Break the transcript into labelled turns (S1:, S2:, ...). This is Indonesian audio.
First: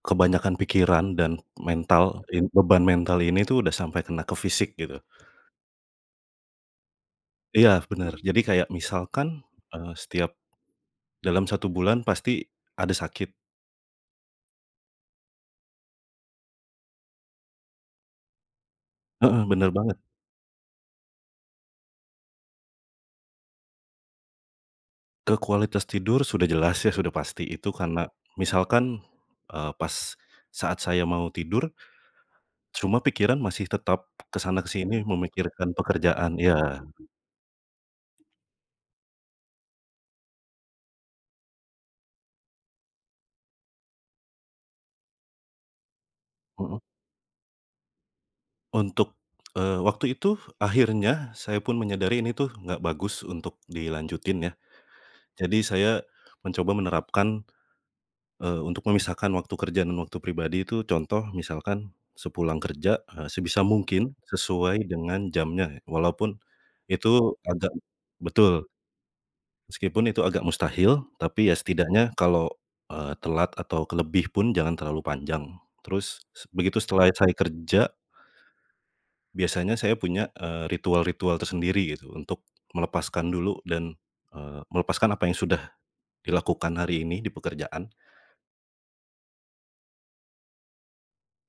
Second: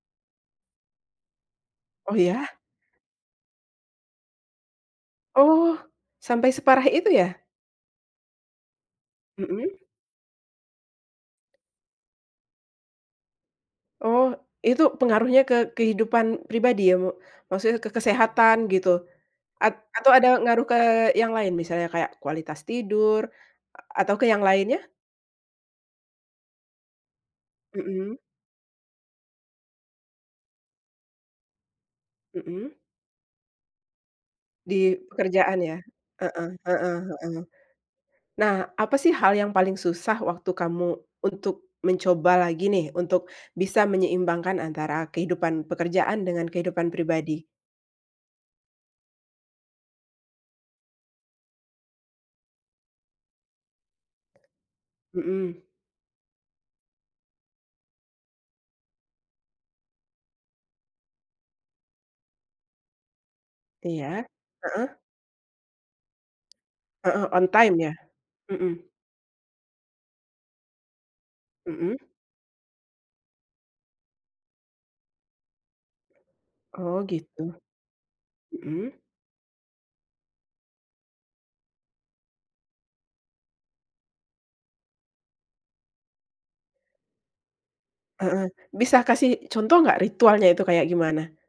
S1: Kebanyakan pikiran dan
S2: Oh,
S1: mental, in
S2: ya?
S1: beban mental ini tuh udah sampai kena ke fisik gitu.
S2: Oh, sampai separah itu ya?
S1: Iya, benar, jadi kayak misalkan,
S2: Mhm.
S1: eee, setiap dalam 1 bulan pasti ada sakit.
S2: Oh. Itu pengaruhnya ke kehidupan pribadi ya mo maksudnya ke kesehatan gitu?
S1: Heeh, benar
S2: At
S1: banget.
S2: atau ada ngaruh ke yang lain misalnya kayak kualitas tidur a atau ke yang lainnya?
S1: Ke kualitas tidur sudah jelas ya sudah pasti itu karena
S2: Mhm.
S1: misalkan, eee, pas saat saya mau tidur
S2: Mhm.
S1: cuma pikiran masih tetap ke sana ke
S2: Di
S1: sini
S2: pekerjaan
S1: memikirkan
S2: ya?
S1: pekerjaan
S2: Heeh
S1: iya.
S2: heeh heeh. Nah, apa sih, hal yang paling susah waktu kamu untuk mencoba lagi nih, untuk bisa menyeimbangkan antara kehidupan pekerjaan dengan
S1: Mhm.
S2: kehidupan pribadi?
S1: Untuk, eee, waktu itu akhirnya, saya pun menyadari ini tuh, nggak bagus untuk dilanjutin ya, jadi
S2: Mhm.
S1: saya mencoba menerapkan, eee, untuk memisahkan waktu kerja dan waktu pribadi itu, contoh misalkan sepulang kerja, eee, sebisa mungkin
S2: Iya,
S1: sesuai
S2: heeh.
S1: dengan jamnya, walaupun
S2: Heeh,
S1: itu
S2: on time
S1: agak
S2: ya?
S1: betul.
S2: Mhm.
S1: Meskipun itu agak mustahil, tapi ya
S2: Mhm.
S1: setidaknya kalau, eee, telat atau kelebih pun jangan terlalu panjang. Terus se begitu
S2: Oh,
S1: setelah saya
S2: gitu.
S1: kerja
S2: Mhm.
S1: biasanya saya punya, eee, ritual-ritual tersendiri gitu, untuk melepaskan dulu dan, eee, melepaskan apa yang sudah dilakukan hari ini di pekerjaan.
S2: Heeh. Bisa kasih contoh nggak ritualnya itu kayak gimana?